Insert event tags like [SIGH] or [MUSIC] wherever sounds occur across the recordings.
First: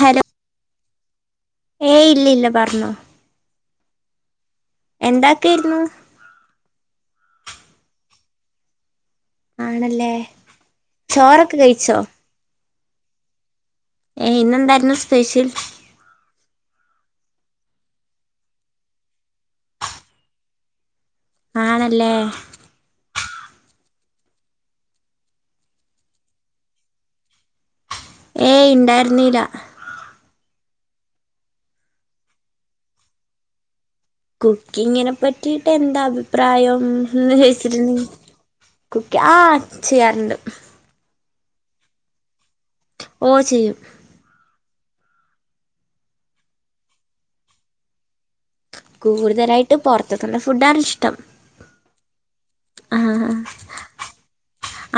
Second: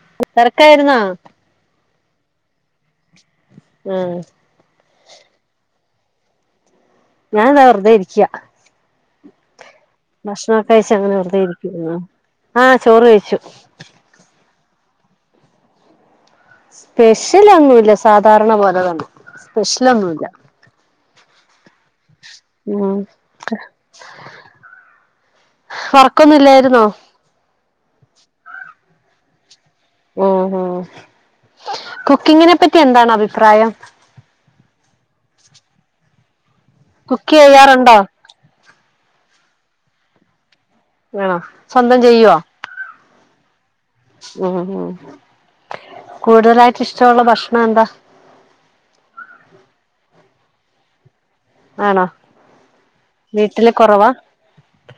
hello തെരക്കായിരുന്നോ ഏയ് ഇല്ല ഇല്ല പറഞ്ഞോ ആഹ് എന്ത്‌ ആക്കുക്കായിരുന്നു ഞാൻ ദാ വെറുതെ ഇരിക്കുവാ ആണല്ലേ ഭക്ഷണംക്കെ കഴിച്ച അങ്ങനെ വെറുതെ ചോറൊക്കെ ഇരിക്കുന്നു കഴിച്ചോ ആഹ് ചോറ് കഴിച്ചു ഏയ് ഇന്ന് എന്തായിരുന്നു സ്പെഷ്യൽ സ്പെഷ്യലൊന്നുയില്ല സാധാരണ പോലെതന്നെ സ്പെഷ്യലൊന്നുമില്ല ആണല്ലേ ഉം ഒറക്കൊന്നും ഇല്ലായിരുന്നോ ഏയ് ഇണ്ടായിരുന്നില്ല ഓഹോ കുക്കിങ്ങിനെ പറ്റി എന്താണ് അഭിപ്രായം കുക്കിങ്ങിനെ പറ്റിട്ട് എന്താ അഭിപ്രായം കുക്ക് എന്ന് ചെയ്യാറുണ്ടോ ചോച്ചിട്ടിണ്ടെങ്കി- കുക്കി ആ ചെയ്യാറുണ്ട് ആണോ സ്വന്തം ചെയ്യുവോ ഓ ചെയ്യും ഉം ഉം കൂടുതലായിട്ട് ഇഷ്ടമുള്ള ഭക്ഷണം എന്താ കൂടുതലായിട്ട് പൊറത്തക്കത്തെ ഫുഡ് ആണ് ഇഷ്ട്ടം ആണോ വീട്ടില് കൊറവാ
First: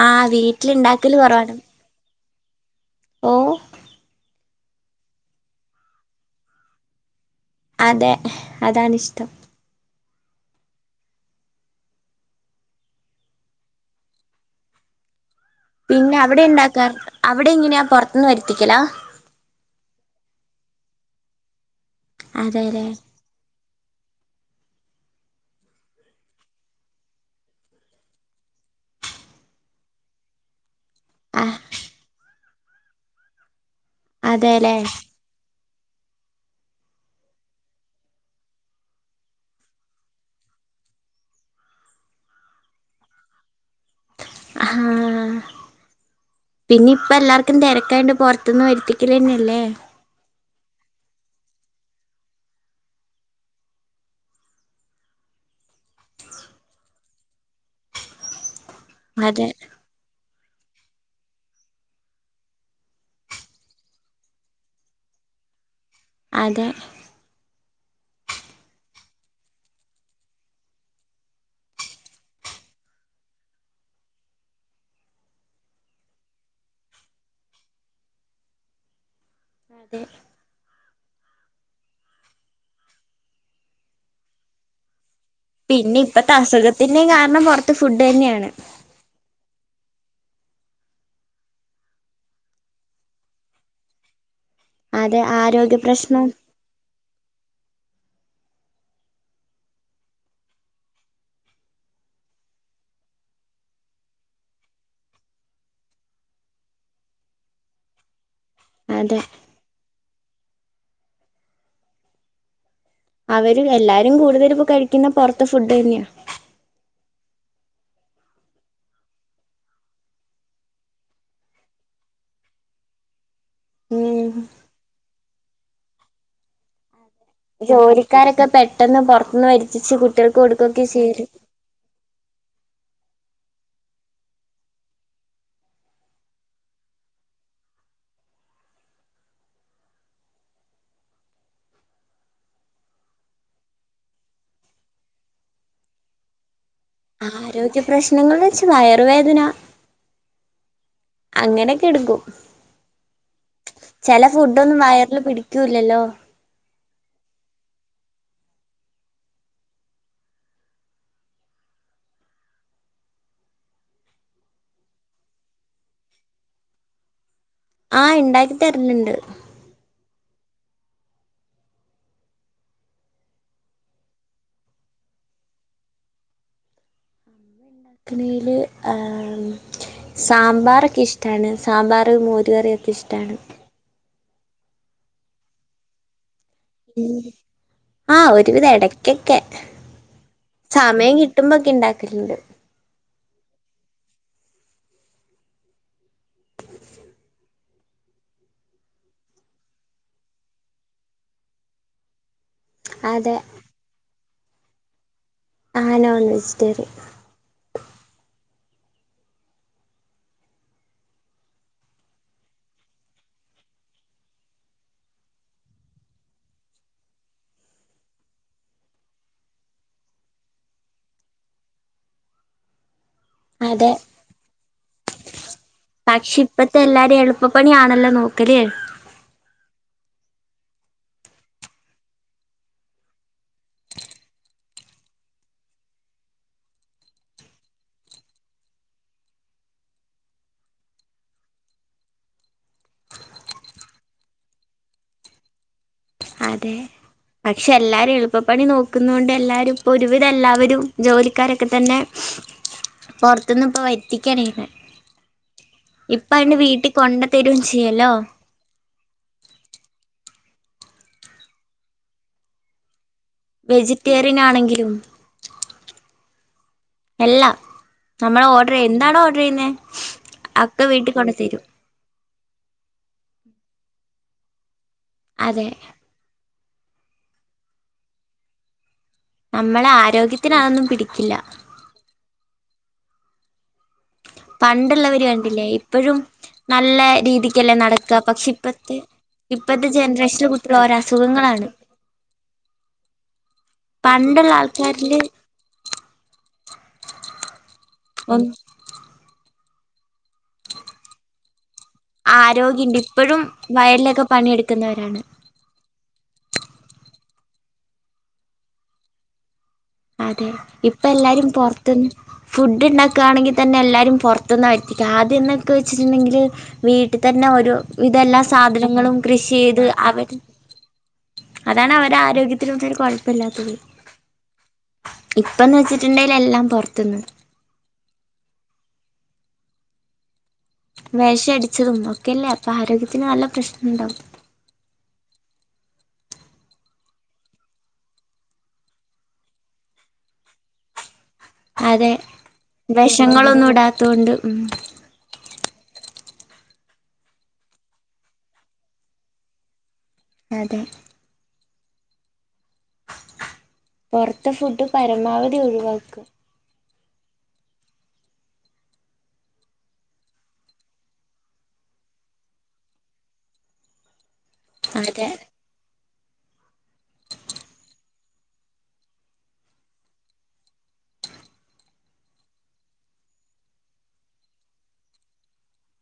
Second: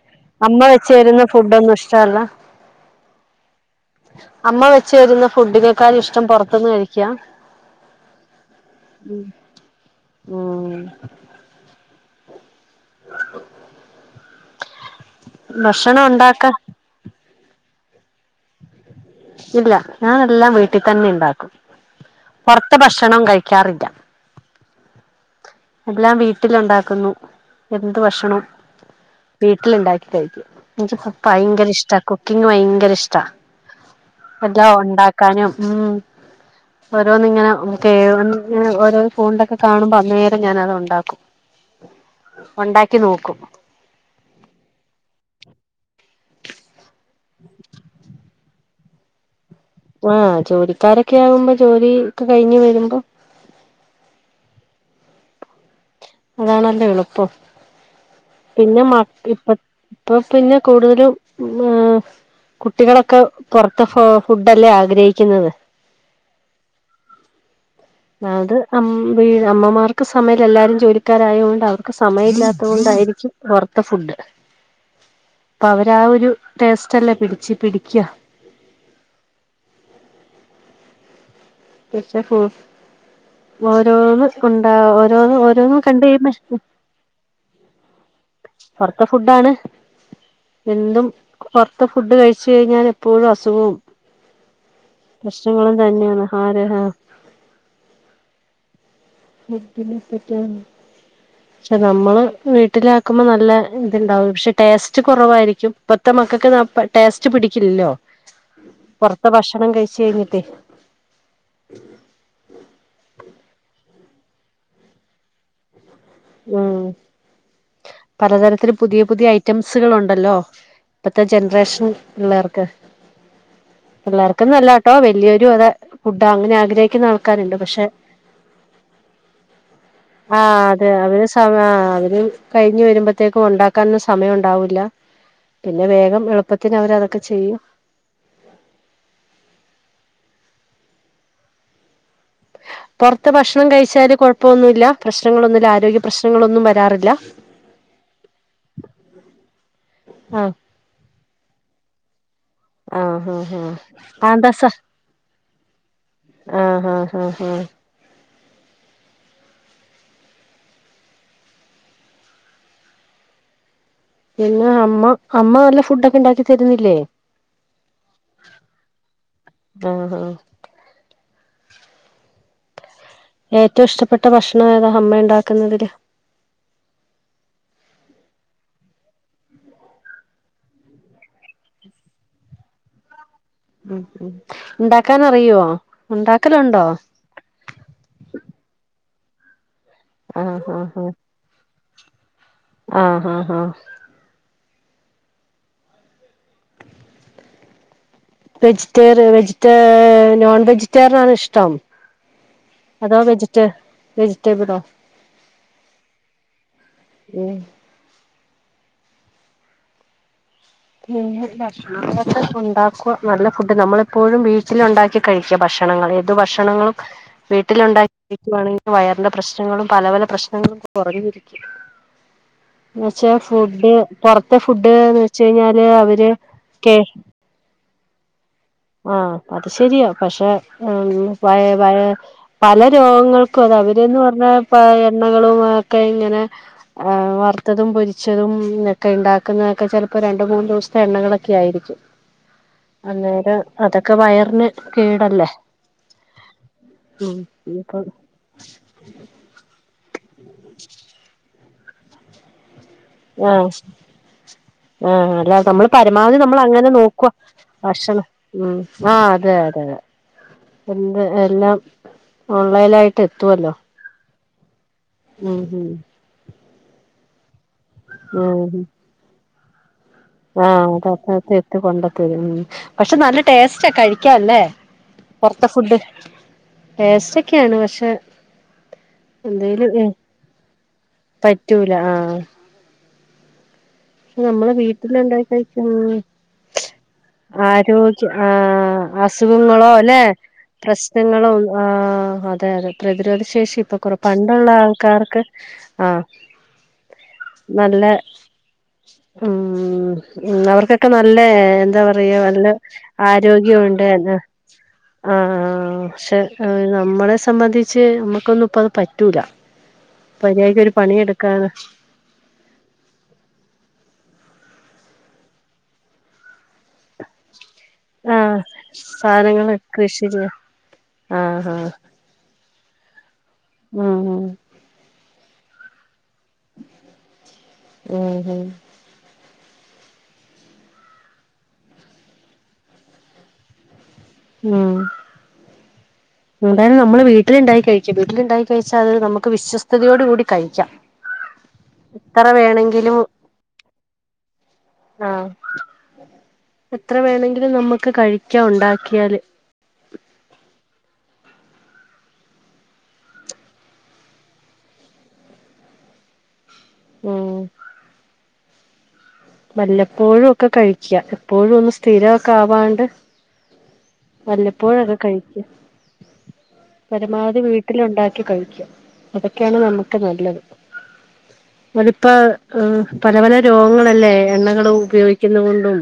ആ അമ്മ വെച്ചു വീട്ടിലുണ്ടാക്കല് തരുന്ന ഫുഡ് ഒന്നും ഇഷ്ടല്ല ഔ അമ്മ വെച്ച് തരുന്ന ഫുഡിനെകാളും ഇഷ്ട്ടം പൊറത്തുന്ന് കഴിക്കാ അതെ അതാണിഷ്ട്ടം ഉം ഭക്ഷണം പിന്നെ അവിടെ ഉണ്ടാക്ക ഉണ്ടാക്കാർ അവിടെ ഇങ്ങനെയാ പൊറത്ത്ന്ന് വരുത്തിക്കല ഇല്ല ഞാൻ എല്ലാം വീട്ടിൽ തന്നെ ഇണ്ടാക്കും പൊറത്ത അതെല്ലേ ഭക്ഷണം കഴിക്കാറില്ല എല്ലാം വീട്ടില് ഒണ്ടാക്കുന്നു എന്ത് ഭക്ഷണം വീട്ടിൽ ഇണ്ടാക്കി കഴിക്കും ആ ഭയങ്കര ഇഷ്ട്ടാ കുക്കിങ് ഭയങ്കര ഇഷ്ട്ടാ മറ്റേ അതെല്ലേ ഒണ്ടാക്കാനും ഉം ഓരോന്ന് ഇങ്ങനെ [UNINTELLIGIBLE] ക്ക ഓരോ ഫോണിലൊക്കെ കാണുമ്പോ ഞാനത് ഒണ്ടാക്കും ഒണ്ടാക്കി നോക്കും ആഹ് [UNINTELLIGIBLE] പിന്നെ ഇപ്പ എല്ലാർക്കും തെരക്കായൊണ്ട് പൊറത്തിന്ന് വരുത്തിക്കല് തന്നെയല്ലേ ആഹാ ജോലിക്കാരൊക്കെ ആകുമ്പോ ജോലി ഒക്കെ കഴിഞ്ഞ് വരുമ്പം - അതാണല്ലോ എളുപ്പം പിന്നെ മ അതെ ഇപ്പൊ ഇപ്പൊ പിന്നെ കൂടുതലും [UNINTELLIGIBLE] കുട്ടികളൊക്കെ പൊറത്ത് ഫ ഫുഡല്ലേ ആഗ്രഹിക്കുന്നത് അതെ അത് അമ്മമാർക്ക് സമയം എല്ലാരും ജോലിക്കാരായൊണ്ട് അവർക്ക് സമയം ഇല്ലാത്ത കൊണ്ടായിരിക്കും പൊറത്തെ ഫുഡ് അപ്പൊ അവര് ആ ഒരു ടേസ്റ്റ് അല്ലേ പിടിച്ച് പിടിക്കുക അതെ [UNINTELLIGIBLE] തീർച്ചയ [UNINTELLIGIBLE] ഓരോന്ന് ഉണ്ട ഓരോന്ന് ഓരോന്നും കണ്ട് കഴിയുമ്പോൾ- ഇതിൻ്റെ കാരണം പുറത്ത് ഫുഡന്നെയാണ് പുറത്ത ഫുഡ്ഡ് ആണ് എന്നും പൊറത്ത് ഫുഡ് കഴിച്ചഴിഞ്ഞാൽ എപ്പോഴും അസുഖവും അതെ പ്രശ്നങ്ങളും ആരോഗ്യ തന്നെയാണ് പ്രശ്നം ആരഹ ഫുഡ്ഡനെ പറ്റിയാണ് പക്ഷെ നമ്മള് വീട്ടില് ആക്കുമ്പോൾ നല്ല ഇത്ണ്ടാവും പക്ഷെ ടേസ്റ്റ് കുറവായിരിക്കും ഇപ്പത്തെ മക്കൾക്ക് ടേസ്റ്റ് പിടിക്കില്ലല്ലോ അതെ പുറത്ത ഭക്ഷണം കഴിച്ച് കഴിഞ്ഞിട്ട് അവര് എല്ലാരും കൂടുതല് ഇപ്പോ കഴിക്കുന്ന പുറത്തെ ഫുഡ് തന്നെയാ ഉം പലതരത്തില് പുതിയ പുതിയ ഐറ്റംസുകള് ഉണ്ടല്ലോ ഇപ്പത്തെ ജനറേഷൻ പിള്ളേർക്ക് ഉം പിള്ളേർക്കന്നല്ലാട്ടോ വല്യൊരു അതെ ഫുഡ് അങ്ങനെ ആഗ്രഹിക്കുന്ന ആൾ ജോലിക്കാരൊക്കെ പെട്ടന്ന് പുറത്തുന്ന് വരത്തിച്ച് കുട്ട്യൾക്ക് കൊടുക്കക്കെ ചെയ്യല് സമാ അവര് കഴിഞ്ഞ് വരുമ്പത്തേക്കും ഉണ്ടാക്കാനൊന്നും സമയം ഉണ്ടാവില്ല പിന്നെ വേഗം എളുപ്പത്തിന് അവര് അതൊക്കെ ചെയ്യും പൊർത്ത് ഭക്ഷണം കഴിച്ചാല് കുഴപ്പന്നുല്ല പ്രശ്നങ്ങളൊന്നുല്ല ആരോഗ്യ പ്രശ്നങ്ങളൊന്നും വരാറില്ല ആരോഗ്യ പ്രശ്നങ്ങൾ വെച്ച് വയറുവേദന ആഹ് അങ്ങനെയൊക്കെ എടുക്കും ആഹ് ആഹ് ആഹ് ചില അതെന്താ സ ഫുഡൊന്നും വയറില് പിടിക്കൂല്ലല്ലോ ആഹ് ആഹ് ആഹ് ഹ പിന്നെ അമ്മ അമ്മ നല്ല ഫുഡ് ഒക്കെ ഉണ്ടാക്കി തരുന്നില്ലേ ആഹ് ഇണ്ടാക്കി തര്ന്ണ്ട് ആഹ് ആഹ് ഏറ്റവും ഇഷ്ടപ്പെട്ട ഭക്ഷണം ഏതാ അമ്മ ഉണ്ടാക്കുന്നതില് ക്കനയില് ഏഹ് സാമ്പാറൊക്കെ ഇഷ്ടാണ് സാമ്പാറ് മോരുകറിയൊക്കെ ഇഷ്ടാണ് ഉം ഉ ഉണ്ടാക്കാനറിയോ ഉണ്ടാക്കലുണ്ടോ ആഹ് ഒരുവിധ ഇടക്കൊക്കെ ആഹ് ആഹ് ആഹ് സമയം കിട്ടുമ്പക്കെ ഇണ്ടാക്കലണ്ട് ആഹ് ആഹ് ആഹ് വെജിറ്റേറിയ വെജിറ്റ നോൺ വെജിറ്റേറിയനാണ് ഇഷ്ടം അതോ അതെ വെജി റ്റെ വജിറ്റബ്ളോ ആഹ് നോൺ വെജിറ്റേറി ഉം എന്നും ഭക്ഷണ ദിവസം ഉണ്ടാക്കുക നല്ല ഫുഡ് നമ്മളിപ്പോഴും വീട്ടിൽ ഉണ്ടാക്കി കഴിക്ക ഭക്ഷണങ്ങള് ഏതു ഭക്ഷണങ്ങളും വീട്ടിലുണ്ടാക്കിരിക്കുവാണെങ്കിൽ വയറിന്റെ പ്രശ്നങ്ങളും പല പല പ്രശ്നങ്ങളും കുറഞ്ഞിരിക്കും എന്നുവെച്ചാ ഫുഡ് അതെ പൊറത്തെ ഫുഡ്ഡ്ന്ന് ച്ച് കഴിഞ്ഞാല് അവര് കേ ഇപ്പപണിയാണല്ലോ നോക്കല് ആഹ് അത് ശരിയാ പക്ഷെ ഉം പയേ പയേ പല രോഗങ്ങൾക്കും അത അവര്ന്ന് പറഞ്ഞാ പ എണ്ണകളും ഒക്കെ ഇങ്ങനെ വറുത്തതും പൊരിച്ചതുംക്കെ ഉണ്ടാക്കുന്നതൊക്കെ ചിലപ്പോ രണ്ട മൂന്ന് ദിവസത്തെ എണ്ണകളൊക്കെ ആയിരിക്കും അന്നേരം അതൊക്കെ വയറിന് കേടല്ലേ അതെ ഉം പക്ഷെ ഇനിപ്പം എല്ലാരും എളുപ്പപ്പണി നോക്കുന്നോണ്ട് എല്ലാരും ഇപ്പൊരുവിധ എല്ലാവരും ജോലിക്കാരൊക്കെ തന്നെ ആഹ് പൊർത്തിന്നിപ്പൊ വര്ത്തിക്കണയ്യ്ണെ ആഹ് അല്ലാതെ നമ്മള് പരമാവധി നമ്മൾ അങ്ങനെ കൊണ്ട നോക്കുവ തരും ചെയ്യല്ലോ ഭക്ഷണം ഉം ആഹ് അതെ അതെ അതെ എന്ത് എല്ലാം ഓൺലൈന ആയിട്ട് വെജിറ്റേറിയൻ ആണെങ്കിലും ഉം എല്ലാം നമ്മള് ഓർഡർ ഉം എന്താണ് ഓർഡർ ചെയ്യുന്നത് ആഹ് അത്പ്പ എത്തിക്കണ്ട പക്ഷെ നല്ല ടേസ്റ്റാ കഴിക്കല്ലേ അതെ പുറത്തെ ഫുഡ് പേസ്റ്റ് ഒക്കെയാണ് പക്ഷെ നമ്മളെ ആരോഗ്യത്തിന് അതൊന്നും പിടിക്കില്ല റ്റൂല ആഹ് റ്റൂ നമ്മളെ വീട്ടില പണ്ടുള്ളവര് ഇണ്ടായി കണ്ടില്ലേ കഴിക്കും ഇപ്പോഴും നല്ല രീതിക്കല്ലേ നടക്കുക ആരോഗ്യ പക്ഷെ ഇപ്പത്തെ ആഹ് ഇപ്പത്തെ അസുഖങ്ങളോ അല്ലെ ജനറേഷനിൽ കുട്ടികൾ ഓരോ പ്രശ്നങ്ങളും അസുഖങ്ങളാണ് ആഹ് അതെ അതെ പ്രതിരോധ ശേഷി ഇപ്പൊ കുറ പണ്ടുള്ള ആൾക്കാർക്ക് ആഹ് നല്ല അഹ് ഉം ഉംഅവർക്കൊക്കെ നല്ല എന്താ പറയാ നല്ല ആരോഗ്യണ്ട് ഇപ്പോഴും ആരോഗ്യംണ്ട് വയലിലൊക്കെ എന്നാ പണിയെടുക്കുന്നവരാണ് ആഹ് ആഹ് പക്ഷെ നമ്മളെ സംബന്ധിച്ച് നമ്മുക്കൊന്നും ഇപ്പ അത് പറ്റൂല അതെ മര്യാദക്ക് ഒരു ഇപ്പ എല്ലാരും പണിയെടുക്കാന് പുറത്തന്ന് ഫുഡ് ഉണ്ടാക്കുകയാണെങ്കിൽ തന്നെ എല്ലാവാരും പുറത്തുന്ന് വരുത്തി ക്കുക ആദ്യം എന്നൊക്കെ വെച്ചിട്ടുണ്ടെങ്കിൽ വീട്ടിൽ തന്നെ ഒരു ആ ഇതെല്ലാ സാധനങ്ങളും കൃഷി സാധനങ്ങള് ചെയ്ത് കൃഷി അവർ ചെയ്യാ ആ ആ അതാണ് അവര് ആരോഗ്യത്തിനന്നരു കുഴപ്പമില്ലാത്തത് ഉം ഇപ്പംന്ന് വെച്ചിട്ടുണ്ടെങ്കൽ എല്ലാം പുറത്തുനിന്ന് ഉം വേഷടിച്ചതും ഒക്കല്ലേ അപ്പാ രോഗ്യത്തിന് നല്ല പ്രശ്നണ്ടാവും ഉം എന്താലും നമ്മള് വീട്ടിലുണ്ടായി കഴിക്കും വീട്ടിൽണ്ടായി കഴിച്ചാൽ അത് നമുക്ക് വിശ്വസ്തയോട് കൂടി കഴിക്കാം അതെ എത്ര വേണെങ്കിലും വെഷങ്ങളൊന്നും ഇടാതോണ്ട് ഉം ആഹ് എത്ര വേണങ്കിലും നമക്ക് കഴിക്കാ ഉണ്ടാക്ക്യാല് അതെ പൊറത്തെ ഫുഡ്ഡ് പരമാവധി ഒഴിവാക്ക ഉം വല്ലപ്പോഴും ഒക്കെ കഴിക്ക്യാ എപ്പോഴും ഒന്ന് സ്ഥിരൊക്കെ ആവാണ്ട് വല്ലപ്പോഴൊക്കെ അതെ കഴിക്ക്യാ പരമാവധി വീട്ടിലൊണ്ടാക്കി കഴിക്ക്യാ അതൊക്കാണ് നമുക്ക് നല്ലത് അതിപ്പ പല പല രോഗങ്ങളല്ലേ എണ്ണകള് ഉപയോഗിക്കുന്ന കൊണ്ടും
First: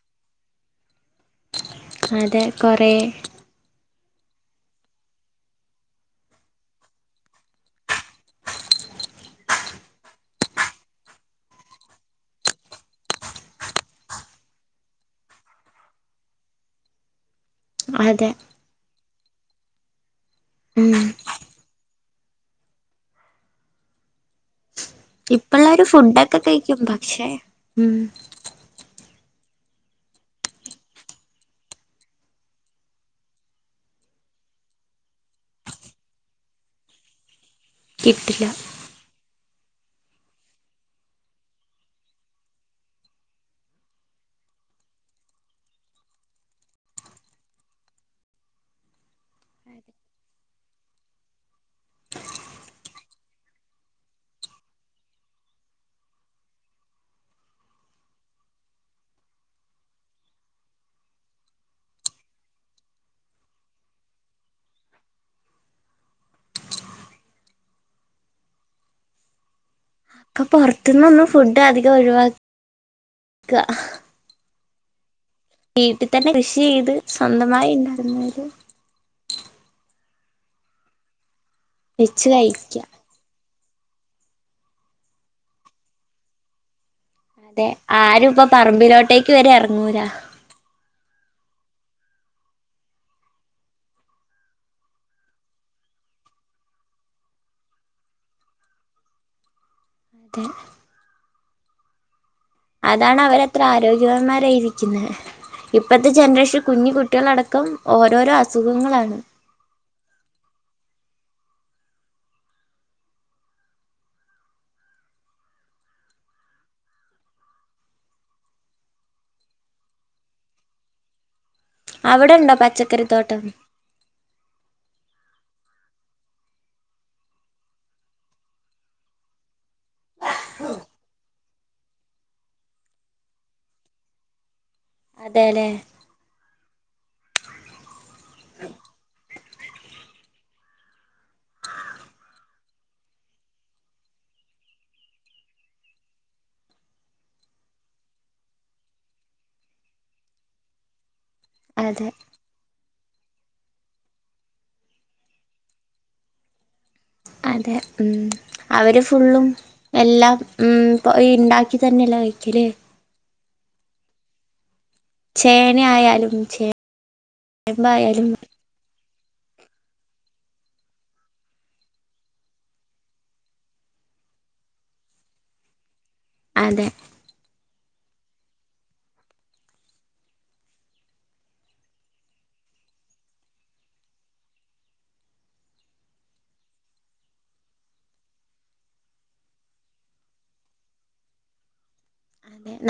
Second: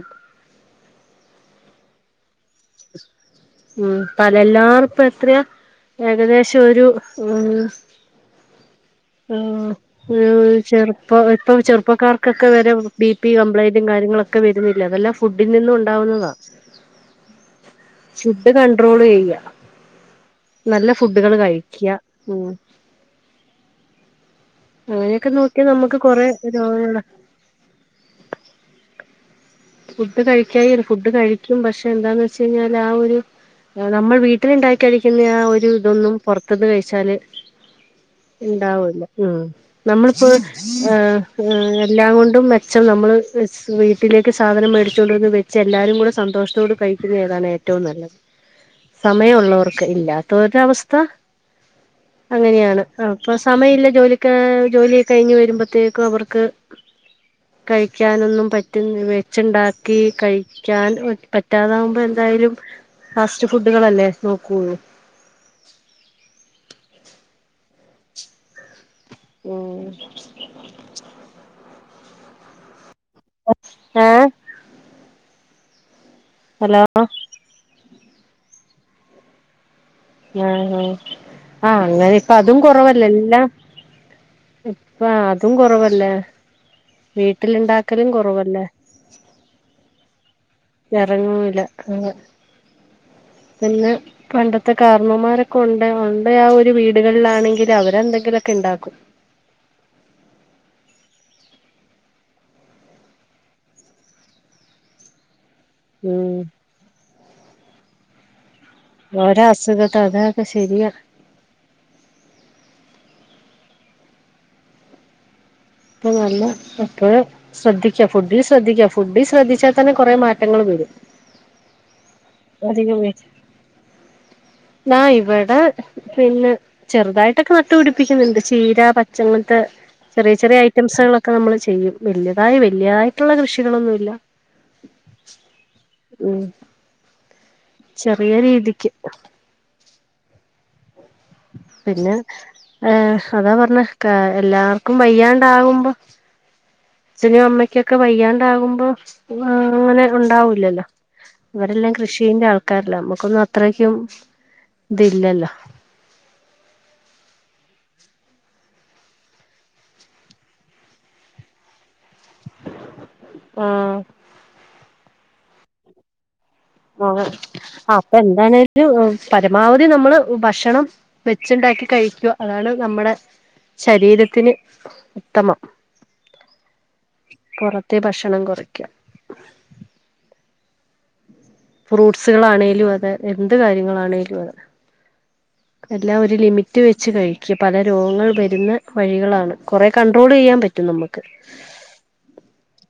അതെ കൊറേ ഉം പ്പ ലെല്ലാർക്കും എത്രയാ ഏകദേശം ഒരു ഉം ഉം ഉം ചെർപ്പ ഇപ്പൊ ചെർപ്പക്കാർക്കൊക്കെ വരെ ബി പി കംപ്ലൈന്റും കാര്യങ്ങളൊക്കെ ഒക്കെ വെരുന്നില്ലേ അതെല്ലാം ഫുഡ്‌ഡി നിന്നും ഉണ്ടാവുന്നതാ അതെ ഫുഡ്ഡ് കണ്ട്രോള് ചെയ്യാ നല്ല ഉം ഫുഡ്ഡ്കള് കഴിക്ക്യാ ഉം അങ്ങനെയൊക്കെ നോക്കിയാ ഇപ്പള്ളാര് നമുക്ക് കൊറെ ഫുഡൊക്കെ കൈക്കും രോഗങ്ങള പക്ഷെ ഉം ഫുഡ് കഴിക്കായി ഫുഡ് കഴിക്കും പക്ഷെ എന്താന്ന് വെച്ച് കഴിഞ്ഞാല് ഒരു എഹ് നമ്മൾ വീട്ടില്ഇണ്ടാക്കി കഴിക്ക്ന്ന ആ ഒരു ഇതൊന്നും പൊർത്ത്ന്ന് കഴിച്ചാല് കിട്ടില്ല ഇണ്ടാവൂല്ല ഉം നമ്മ്ള് പ്പോ ആഹ് ഹഎഹ് എല്ലാം കൊണ്ടും മെച്ചം നമ്മള് വീട്ടിലേ ക്ക് സാധനം മേടിച്ചുകൊണ്ടുവന്ന് വെച്ച് എല്ലാരും കൂടെ സന്തോഷത്തോട് കഴിക്കുന്ന ഇതാണ് ഏറ്റവും നല്ലത് സമയം ഉള്ളവർക്ക് ഇല്ലാത്തോര്ടെ അവസ്ഥ അങ്ങനെയാണ് അഹ് അപ്പ സമയഇല്ല ജോലിക്ക് ജോലി കഴിഞ്ഞ് വരുമ്പത്തേക്കും അവർക്ക് കഴിക്ക്യാനൊന്നും പറ്റുന്ന് വെ ച്ച് ഇണ്ടാക്കി കഴിക്കാൻ പറ്റാതാവുമ്പൊ എന്തായാലും ഫാസ്റ്റ് ഫുഡ്ഡ് കളല്ലേ നോക്കൂള്ളു ഉം ഇപ്പൊ പൊർത്ത്ന്നൊന്നും ഫുഡ്ഡ് അധികം ഒഴിവാക്ക ഏഹ് വീട്ടിൽ തന്നെ കൃഷി ഹലോ ചെയ്ത് സ്വന്തമായി ഇണ്ടാക്കുന്നവര് ആഹ് ആഹ് ആഹ് അങ്ങനെ വെച്ച് ഇപ്പ അതും കഴിക്ക കൊറവല്ലേ എല്ലാം ഇപ്പ അതും കൊറവല്ലേ അതെ വീട്ടിലുണ്ടാക്കലും ആരും ഇപ്പ കൊറവല്ലേ പറമ്പിലോട്ടേക്ക് വെരെ എറങ്ങൂലാ എറങ്ങൂല അങ്ങ് പിന്നെ പണ്ടത്തെ കാർണ്ണോമാരൊക്കെ ഒണ്ടേ ഒണ്ടേ ആ ഒര് വീടുകളിലാണെങ്കിൽ അവരെ എന്തെങ്കിലൊക്കെ ഇണ്ടാക്കും അതെ അതാണ് അവരത്ര ആരോഗ്യവാന്മാരായിരിക്ക്ന്നേ ഇപ്പത്തെ ഉം ജനറേഷൻ കുഞ്ഞു കുട്ട്യാളടക്കം ഓരോരോ അ സുഖങ്ങളാ ഓരോ അസുഖക്കെ അതൊക്കെ ശെരിയാ പ്പ നല്ലം എപ്പഴും ശ്രദ്ധിക്ക ഫുഡിൽ ശ്രദ്ധിക്ക ഫുഡിൽ ശ്രദ്ധിച്ചാ തന്നെ കൊറേ മാറ്റങ്ങള് വെരും അവടെ ഇണ്ടോ പച്ചക്കറി വരും ത്തോട്ടം ന്നാ ഇവടെ പിന്നെ ചെറ്തായിട്ടൊക്കെ നട്ട് പിടിപ്പിക്ക്ന്ന്ണ്ട് ചീര, പച്ചങ്ങൻത്തെ ചെറിയ ചെറിയ ഐ റ്റംസുകളൊക്കെ നമ്മള് ചെയ്യും വെല്ല്യെതായി വെല്ല്യായിട്ട്ള്ള കൃഷികളൊന്നുഇല്ല അതേലെ ഉം ചെറിയ രീതിക്ക് പിന്നെ ഏഹ് അതാ പർഞ്ഞ് കാ എല്ലാർക്കും വയ്യാണ്ടാവുമ്പൊ അച്ഛനും അമ്മയ്ക്കൊക്കെ വയ്യാണ്ടാകുമ്പൊ [UNINTELLIGIBLE] അങ്ങനെ ഉണ്ടാവൂല്ലല്ലോ അവരെല്ലാം അതെ കൃഷീൻറ്റെ ആൾക്കാരെല്ലാ നമ്മുക്കൊന്നും അത്രക്കും ഇതിലല്ലോ അതെ ഉം അവര് ഫുള്ളും എല്ലാം ഉം പ്പൊ ഈ ഇണ്ടാക്കി തന്നെല്ലെ കഴിക്കല് ആഹ് ചേനെ ആയാലും ചേ ആഹ് അതെ അപ്പൊ എന്താണ് ട്ട് ഇഹ് പരമാവധി നമ്മള് ഭക്ഷണം വെച്ച്ണ്ടാക്കി കഴിക്ക്വാ അതാണ് നമ്മടെ ശരീരത്തിന് ഉത്തമം അതെ പൊറത്തെ ഭക്ഷണം കൊറയ്ക്കാ ഫ്രൂട്ട്സുകളാണേലു അതെ എന്ത് കാര്യങ്ങളാണേലും അതെ എല്ലാം ഒരു ലിമിറ്റ് വെച്ച് കഴിക്ക പല രോഗങ്ങൾ വരുന്ന വഴികളാണ് കൊറേ കൺട്രോളെയ്യാൻ പറ്റും നമുക്ക്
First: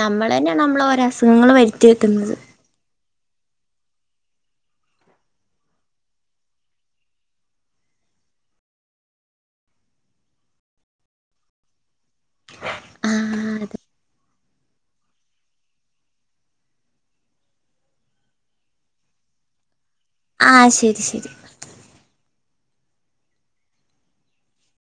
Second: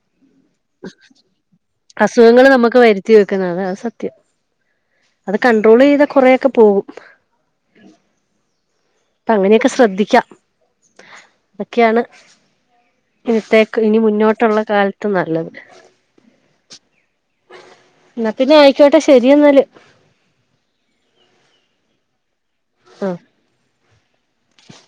നമ്മളന്നെയ നമ്മളെ ഓരോ അസുഖങ്ങള് വരുത്തി വെക്കുന്നത് അസുഖങ്ങൾ നമുക്ക് വരു ത്തി വെക്കുന്നത് അതാണ് സത്യം അത് കണ്ട്രോളെയ്താ കൊറേ ഒക്കെ പോകും അപ്പ അങ്ങനെയൊക്കെ ശ്രദ്ധിക്കാ അതൊക്കെയാണ് ആ അതെ ഇന്നത്തേക്ക് ഇനി മുന്നോട്ടുള്ള കാലത്ത് നല്ലത് ന്നാ പിന്നെ അയിക്കോട്ടെ ശരിയെന്നാല് ആ ശരി ശരി ആഹ്